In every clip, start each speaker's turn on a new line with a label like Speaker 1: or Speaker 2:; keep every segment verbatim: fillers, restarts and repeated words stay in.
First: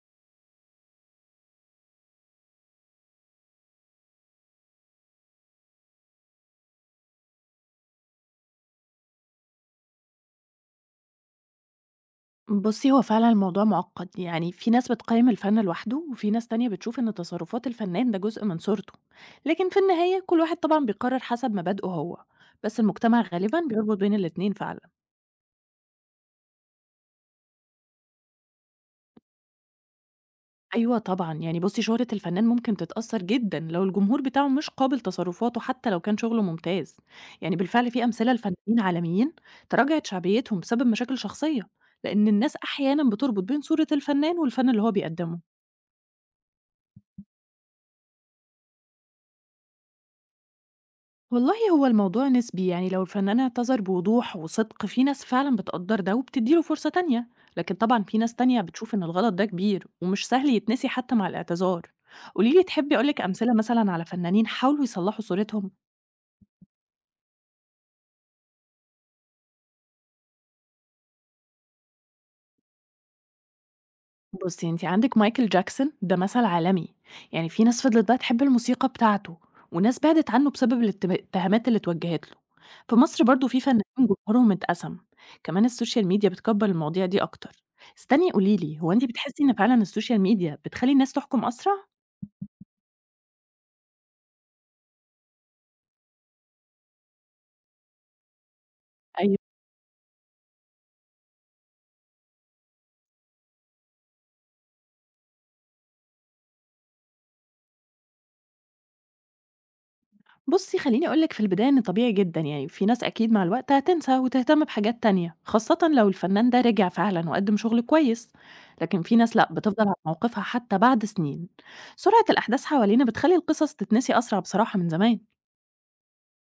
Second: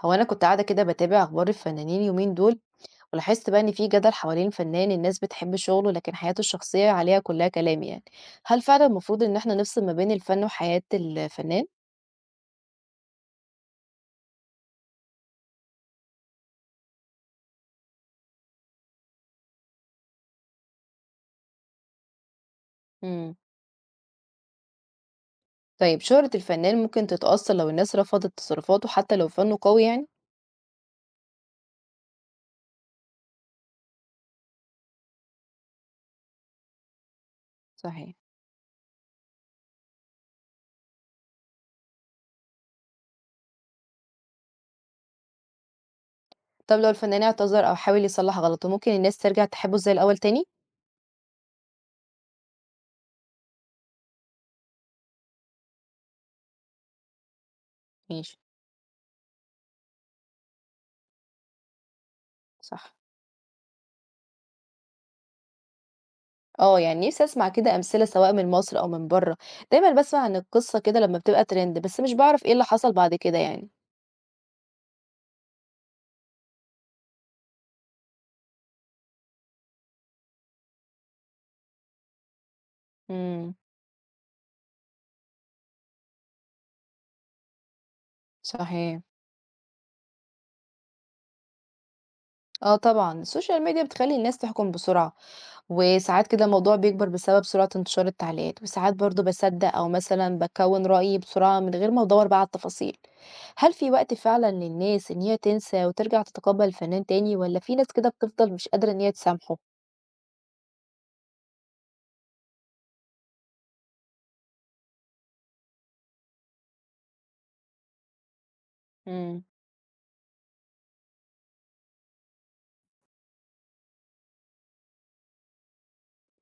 Speaker 1: هو انا كنت قاعده كده بتابع اخبار الفنانين يومين دول، ولاحظت بقى ان في جدل حوالين فنان الناس بتحب شغله، لكن حياته الشخصيه عليها كلها كلام يعني. هل فعلا المفروض ان احنا نفصل ما بين الفن وحياه الفنان؟
Speaker 2: بُصّي، هو فعلًا الموضوع مُعقّد، يعني في ناس بتقيّم الفن لوحده، وفي ناس تانية بتشوف إن تصرفات الفنان ده جزء من صورته، لكن في النهاية كل واحد طبعًا بيقرر حسب مبادئه هو، بس المجتمع
Speaker 1: امم
Speaker 2: غالبًا بيربط بين الاتنين فعلًا.
Speaker 1: طيب شهره الفنان ممكن تتاثر لو الناس رفضت تصرفاته حتى لو فنه قوي يعني.
Speaker 2: أيوه طبعًا، يعني بُصّي شهرة الفنان ممكن تتأثّر جدًا لو الجمهور بتاعه مش قابل تصرفاته حتى لو كان شغله ممتاز، يعني بالفعل في
Speaker 1: صحيح.
Speaker 2: أمثلة لفنانين عالميين تراجعت شعبيتهم بسبب مشاكل شخصية، لإن الناس أحيانًا بتربط بين صورة الفنان والفن اللي هو بيقدّمه.
Speaker 1: طب لو الفنان اعتذر او حاول يصلح غلطه، ممكن الناس ترجع تحبه زي الاول تاني؟
Speaker 2: والله هو الموضوع نسبي، يعني لو الفنان اعتذر بوضوح وصدق في ناس فعلا بتقدر ده وبتديله فرصة تانية، لكن طبعا في
Speaker 1: ماشي.
Speaker 2: ناس تانية بتشوف ان الغلط ده كبير ومش سهل يتنسي حتى مع الاعتذار. قوليلي،
Speaker 1: صح.
Speaker 2: تحبي أقولك أمثلة مثلا على فنانين حاولوا يصلحوا صورتهم؟
Speaker 1: اه يعني نفسي اسمع كده امثله سواء من مصر او من بره، دايما بسمع عن القصه كده لما بتبقى ترند بس مش بعرف ايه اللي حصل بعد كده يعني.
Speaker 2: بُصّي، أنتِ عندِك مايكل جاكسون ده مثل عالمي، يعني في ناس فضلت بقى تحب الموسيقى بتاعته، وناس بعدت عنه بسبب الات الاتهامات اللي اتوجهت له. في مصر برضه
Speaker 1: إمم،
Speaker 2: في فنانين جمهورهم اتقسم، كمان السوشيال ميديا بتكبّر المواضيع دي أكتر. استني، قولي لي، هو
Speaker 1: صحيح.
Speaker 2: أنتِ بتحسي إن فعلًا السوشيال ميديا بتخلّي الناس تحكم أسرع؟
Speaker 1: آه طبعًا، السوشيال ميديا بتخلّي الناس تحكُم بسرعة، وساعات كده الموضوع بيكبر بسبب سرعة انتشار التعليقات، وساعات برضه
Speaker 2: أيوه.
Speaker 1: باصدّق أو مثلًا باكوّن رأيي بسرعة من غير ما أدوّر بقى على التفاصيل. هل في وقت فعلًا للناس إن هي تنسى وترجع تتقبّل الفنان تاني والّا في ناس كده بتفضل مش قادرة إن هي تسامحه؟
Speaker 2: بُصّي، خلّيني أقول لِك في البداية إن طبيعي جدًا، يعني في ناس أكيد مع الوقت هتنسى وتهتم بحاجات تانية، خاصةً لو الفنان ده رجع فعلًا وقدّم شغل كويس، لكن في ناس
Speaker 1: إمم،
Speaker 2: لأ، بتفضل على موقفها حتى بعد سنين. سرعة الأحداث حوالينا بتخلّي القصص تتنسي أسرع بصراحة من زمان.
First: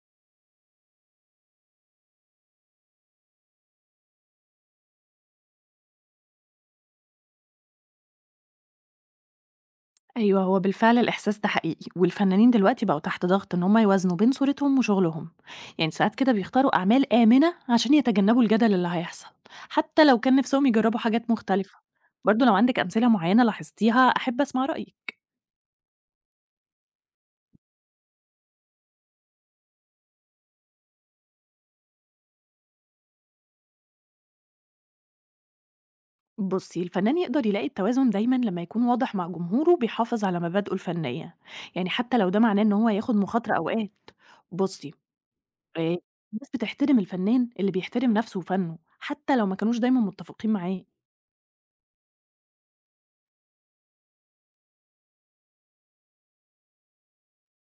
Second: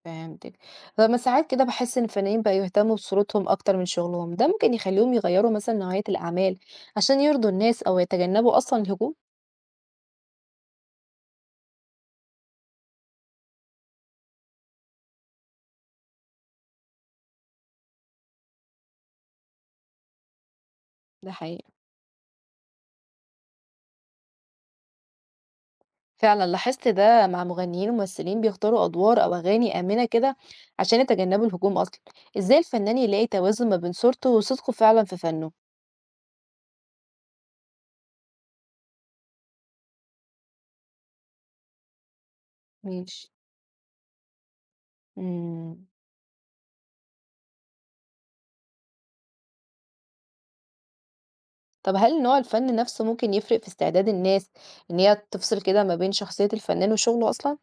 Speaker 1: فهمتِك. لمّا ساعات كده باحس إن الفنانين بقوا يهتمّوا بصورتهم أكتر من شغلهم، ده ممكن يخلّيهم يغيّروا مثلًا نوعية الأعمال عشان يرضوا الناس أو يتجنّبوا أصلًا الهجوم؟
Speaker 2: أيوه، هو بالفعل الإحساس ده حقيقي، والفنانين دلوقتي بقوا تحت ضغط إن هم يوازنوا بين صورتهم وشغلهم، يعني ساعات كده بيختاروا أعمال آمنة عشان يتجنبوا الجدل اللي هيحصل، حتى لو كان نفسهم يجربوا
Speaker 1: ده
Speaker 2: حاجات
Speaker 1: حقيقي.
Speaker 2: مختلفة. برضه لو عندِك أمثلة معينة لاحظتيها أحب أسمع رأيِك.
Speaker 1: فعلًا لاحظت ده مع مغنيين وممثلين بيختاروا أدوار أو أغاني آمنة كده عشان يتجنبوا الهجوم أصلًا، إزاي الفنان يلاقي توازن ما بين صورته وصدقه فعلًا في فنه؟
Speaker 2: بصي الفنان يقدر يلاقي التوازن دايما لما يكون واضح مع جمهوره وبيحافظ على مبادئه الفنية، يعني حتى لو ده معناه ان هو ياخد
Speaker 1: ماشي.
Speaker 2: مخاطرة اوقات. بصي،
Speaker 1: إمم،
Speaker 2: آه، الناس بتحترم الفنان اللي بيحترم نفسه وفنه حتى لو ما كانوش دايما متفقين معاه.
Speaker 1: طب هل نوع الفن نفسه ممكن يفرق في استعداد الناس إن هي تفصل كده ما بين شخصية الفنان وشغله أصلًا؟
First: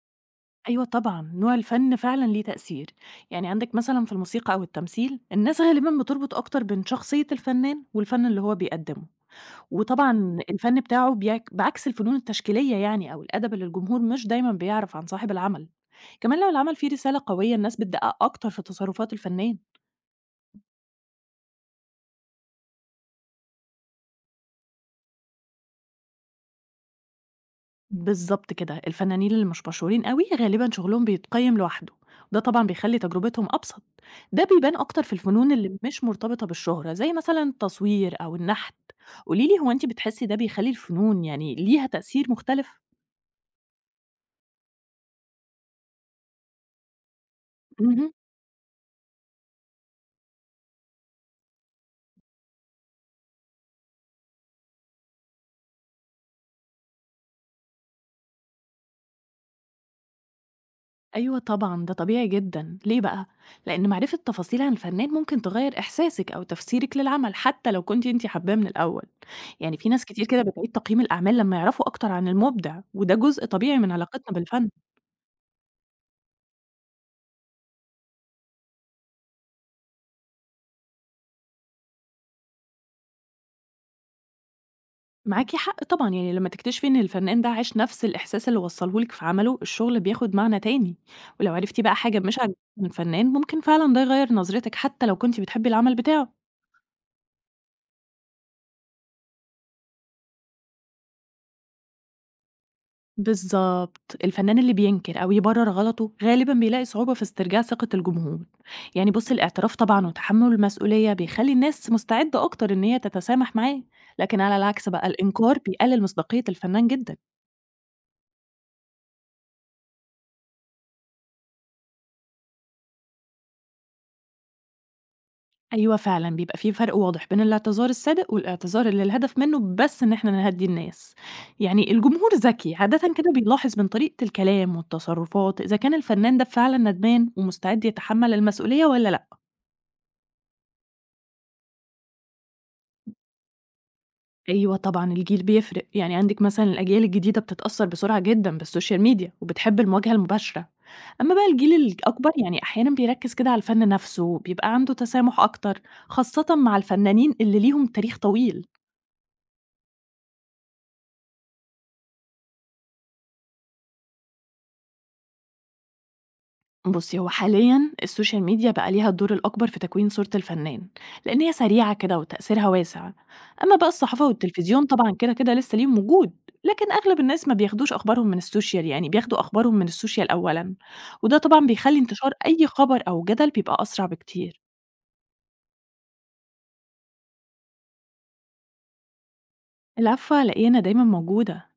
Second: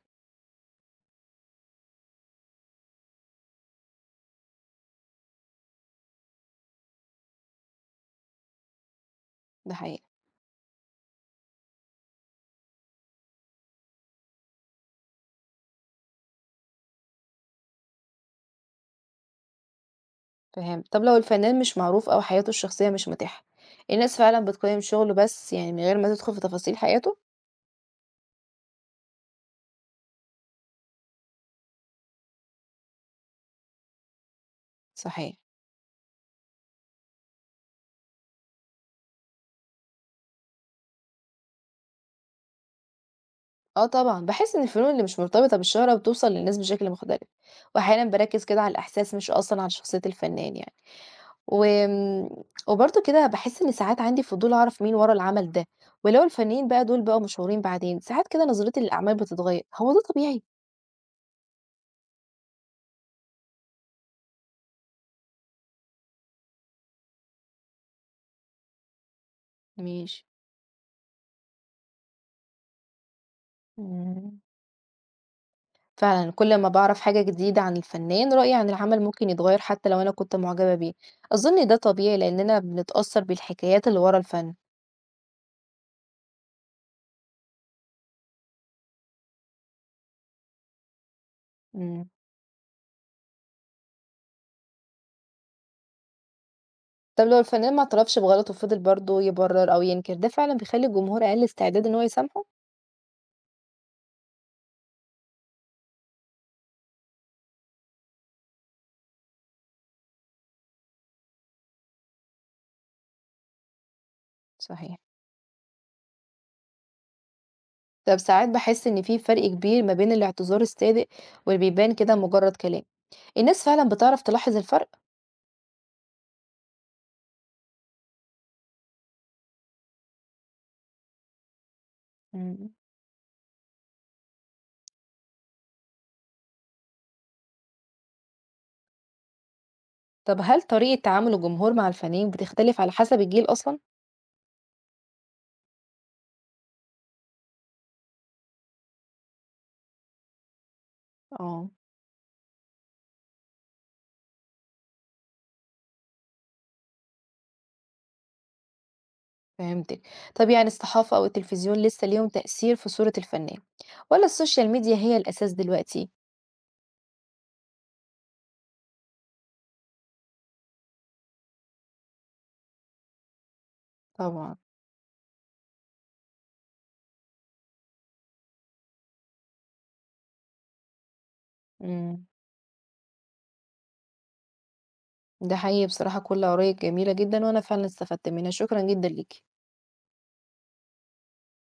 Speaker 2: ايوه طبعا نوع الفن فعلا ليه تأثير، يعني عندك مثلا في الموسيقى او التمثيل الناس غالبا بتربط اكتر بين شخصية الفنان والفن اللي هو بيقدمه.
Speaker 1: ده حقيقي،
Speaker 2: وطبعا الفن بتاعه بيعك- بعكس الفنون التشكيلية يعني او الادب اللي الجمهور مش دايما بيعرف عن صاحب العمل. كمان لو العمل فيه رسالة قوية الناس بتدقق أكتر في تصرفات الفنان.
Speaker 1: فهمت. طب لو الفنان مش معروف أو حياته الشخصية مش متاحة، الناس فعلًا بتقيم شغله بس يعني من غير ما تدخل في تفاصيل حياته؟
Speaker 2: بالظبط كده، الفنانين اللي مش مشهورين قوي غالبا شغلهم بيتقيم لوحده، وده طبعا بيخلي تجربتهم أبسط. ده بيبان أكتر في
Speaker 1: صحيح.
Speaker 2: الفنون اللي مش مرتبطة بالشهرة زي مثلا التصوير أو النحت. قوليلي، هو أنت بتحسي ده بيخلي الفنون يعني ليها تأثير مختلف؟
Speaker 1: آه طبعًا، باحس إن الفنون اللي مش مرتبطة بالشهرة بتوصل للناس بشكل مختلف، وأحيانًا
Speaker 2: مهم.
Speaker 1: باركّز كده على الإحساس مش أصلًا على شخصية الفنان يعني، وآمم، وبرضه كده باحس إن ساعات عندي فضول أعرف مين ورا العمل ده، ولو الفنانين بقى دول بقوا مشهورين بعدين، ساعات كده نظرتي للأعمال بتتغير، هو ده طبيعي؟
Speaker 2: أيوه طبعًا، ده طبيعي جدًا، ليه بقى؟ لأن معرفة تفاصيل عن فنان ممكن تغيّر إحساسِك أو تفسيرِك للعمل، حتى لو كنتِ أنتِ حاباه من الأول. يعني في ناس
Speaker 1: ماشي.
Speaker 2: كتير كده بتعيد تقييم الأعمال لمّا يعرفوا أكتر عن المُبدع، وده جزء طبيعي من علاقتنا
Speaker 1: إمم.
Speaker 2: بالفن.
Speaker 1: فعلًا كل أمّا باعرف حاجة جديدة عن الفنان، رأيي عن العمل ممكن يتغير حتى لو أنا كنت معجبة بيه، أظن ده طبيعي لإننا بنتأثر بالحكايات اللي ورا الفن.
Speaker 2: معاكِ حق طبعًا، يعني لمّا تكتشفي إن الفنان ده عاش نفس الإحساس اللي وصّله لِك في عمله، الشغل بياخد معنى تاني. ولو عرفتِ بقى
Speaker 1: إمم.
Speaker 2: حاجة مش عاجباكِ من الفنان، ممكن فعلًا ده يغيّر نظرتِك حتى لو كنتِ بتحبي العمل بتاعه.
Speaker 1: طب لو الفنان ما اعترفش بغلطه وفضل برضه يبرر أو ينكر، ده فعلًا بيخلّي الجمهور أقل استعداد إن هو يسامحه؟
Speaker 2: بالضبط. الفنان اللي بينكر أو يبرر غلطه غالبًا بيلاقي صعوبة في استرجاع ثقة الجمهور. يعني بُص، الاعتراف طبعًا وتحمُّل المسؤولية بيخلّي الناس مستعدة أكتر إن هي تتسامح معاه، لكن على العكس
Speaker 1: صحيح.
Speaker 2: بقى الإنكار بيقلل مصداقية الفنان جدًا.
Speaker 1: طب ساعات باحس إن في فرق كبير ما بين الاعتذار الصادق واللي بيبان كده مجرد كلام، الناس فعلًا بتعرف تلاحظ الفرق؟
Speaker 2: أيوه فعلًا، بيبقى في فرق واضح بين الاعتذار الصادق والاعتذار اللي الهدف منه بس إن إحنا نهدّي الناس. يعني الجمهور
Speaker 1: إمم.
Speaker 2: ذكي عادةً كده بيلاحظ من طريقة الكلام والتصرفات إذا كان الفنان ده فعلًا ندمان ومستعد يتحمل المسؤولية والّا.
Speaker 1: طب هل طريقة تعامل الجمهور مع الفنانين بتختلف على حسب الجيل أصلًا؟
Speaker 2: أيوه طبعًا، الجيل بيفرق، يعني عندِك مثلًا الأجيال الجديدة بتتأثّر بسرعة جدًا بالسوشيال ميديا، وبتحب المواجهة المباشرة، أمّا بقى
Speaker 1: آه.
Speaker 2: الجيل الأكبر يعني أحيانًا بيركّز كده على الفن نَفْسه، بيبقى عنده تسامح أكتر، خاصةً مع الفنانين اللي ليهم تاريخ طويل.
Speaker 1: فهمتِك، طب يعني الصحافة أو التلفزيون لسه ليهم تأثير في صورة الفنان، والّا السوشيال ميديا هي الأساس دلوقتي؟
Speaker 2: بُصّي، هو حاليًا السوشيال ميديا بقى ليها الدور الأكبر في تكوين صورة الفنان، لأن هي سريعة كده وتأثيرها واسع. أمّا بقى الصحافة
Speaker 1: طبعًا.
Speaker 2: والتلفزيون طبعًا كده، كده لسه ليهم وجود، لكن أغلب الناس ما بياخدوش أخبارهم من السوشيال، يعني بياخدوا أخبارهم من السوشيال أولًا، وده طبعًا بيخلّي
Speaker 1: إمم.
Speaker 2: انتشار أي خبر أو جدل بيبقى أسرع بكتير.
Speaker 1: ده حقيقي بصراحة كل آرائِك جميلة جدًا، وأنا فعلًا استفدت منها، شكرًا جدًا ليكِ.
Speaker 2: العفو، على إيه، أنا دايمًا موجودة.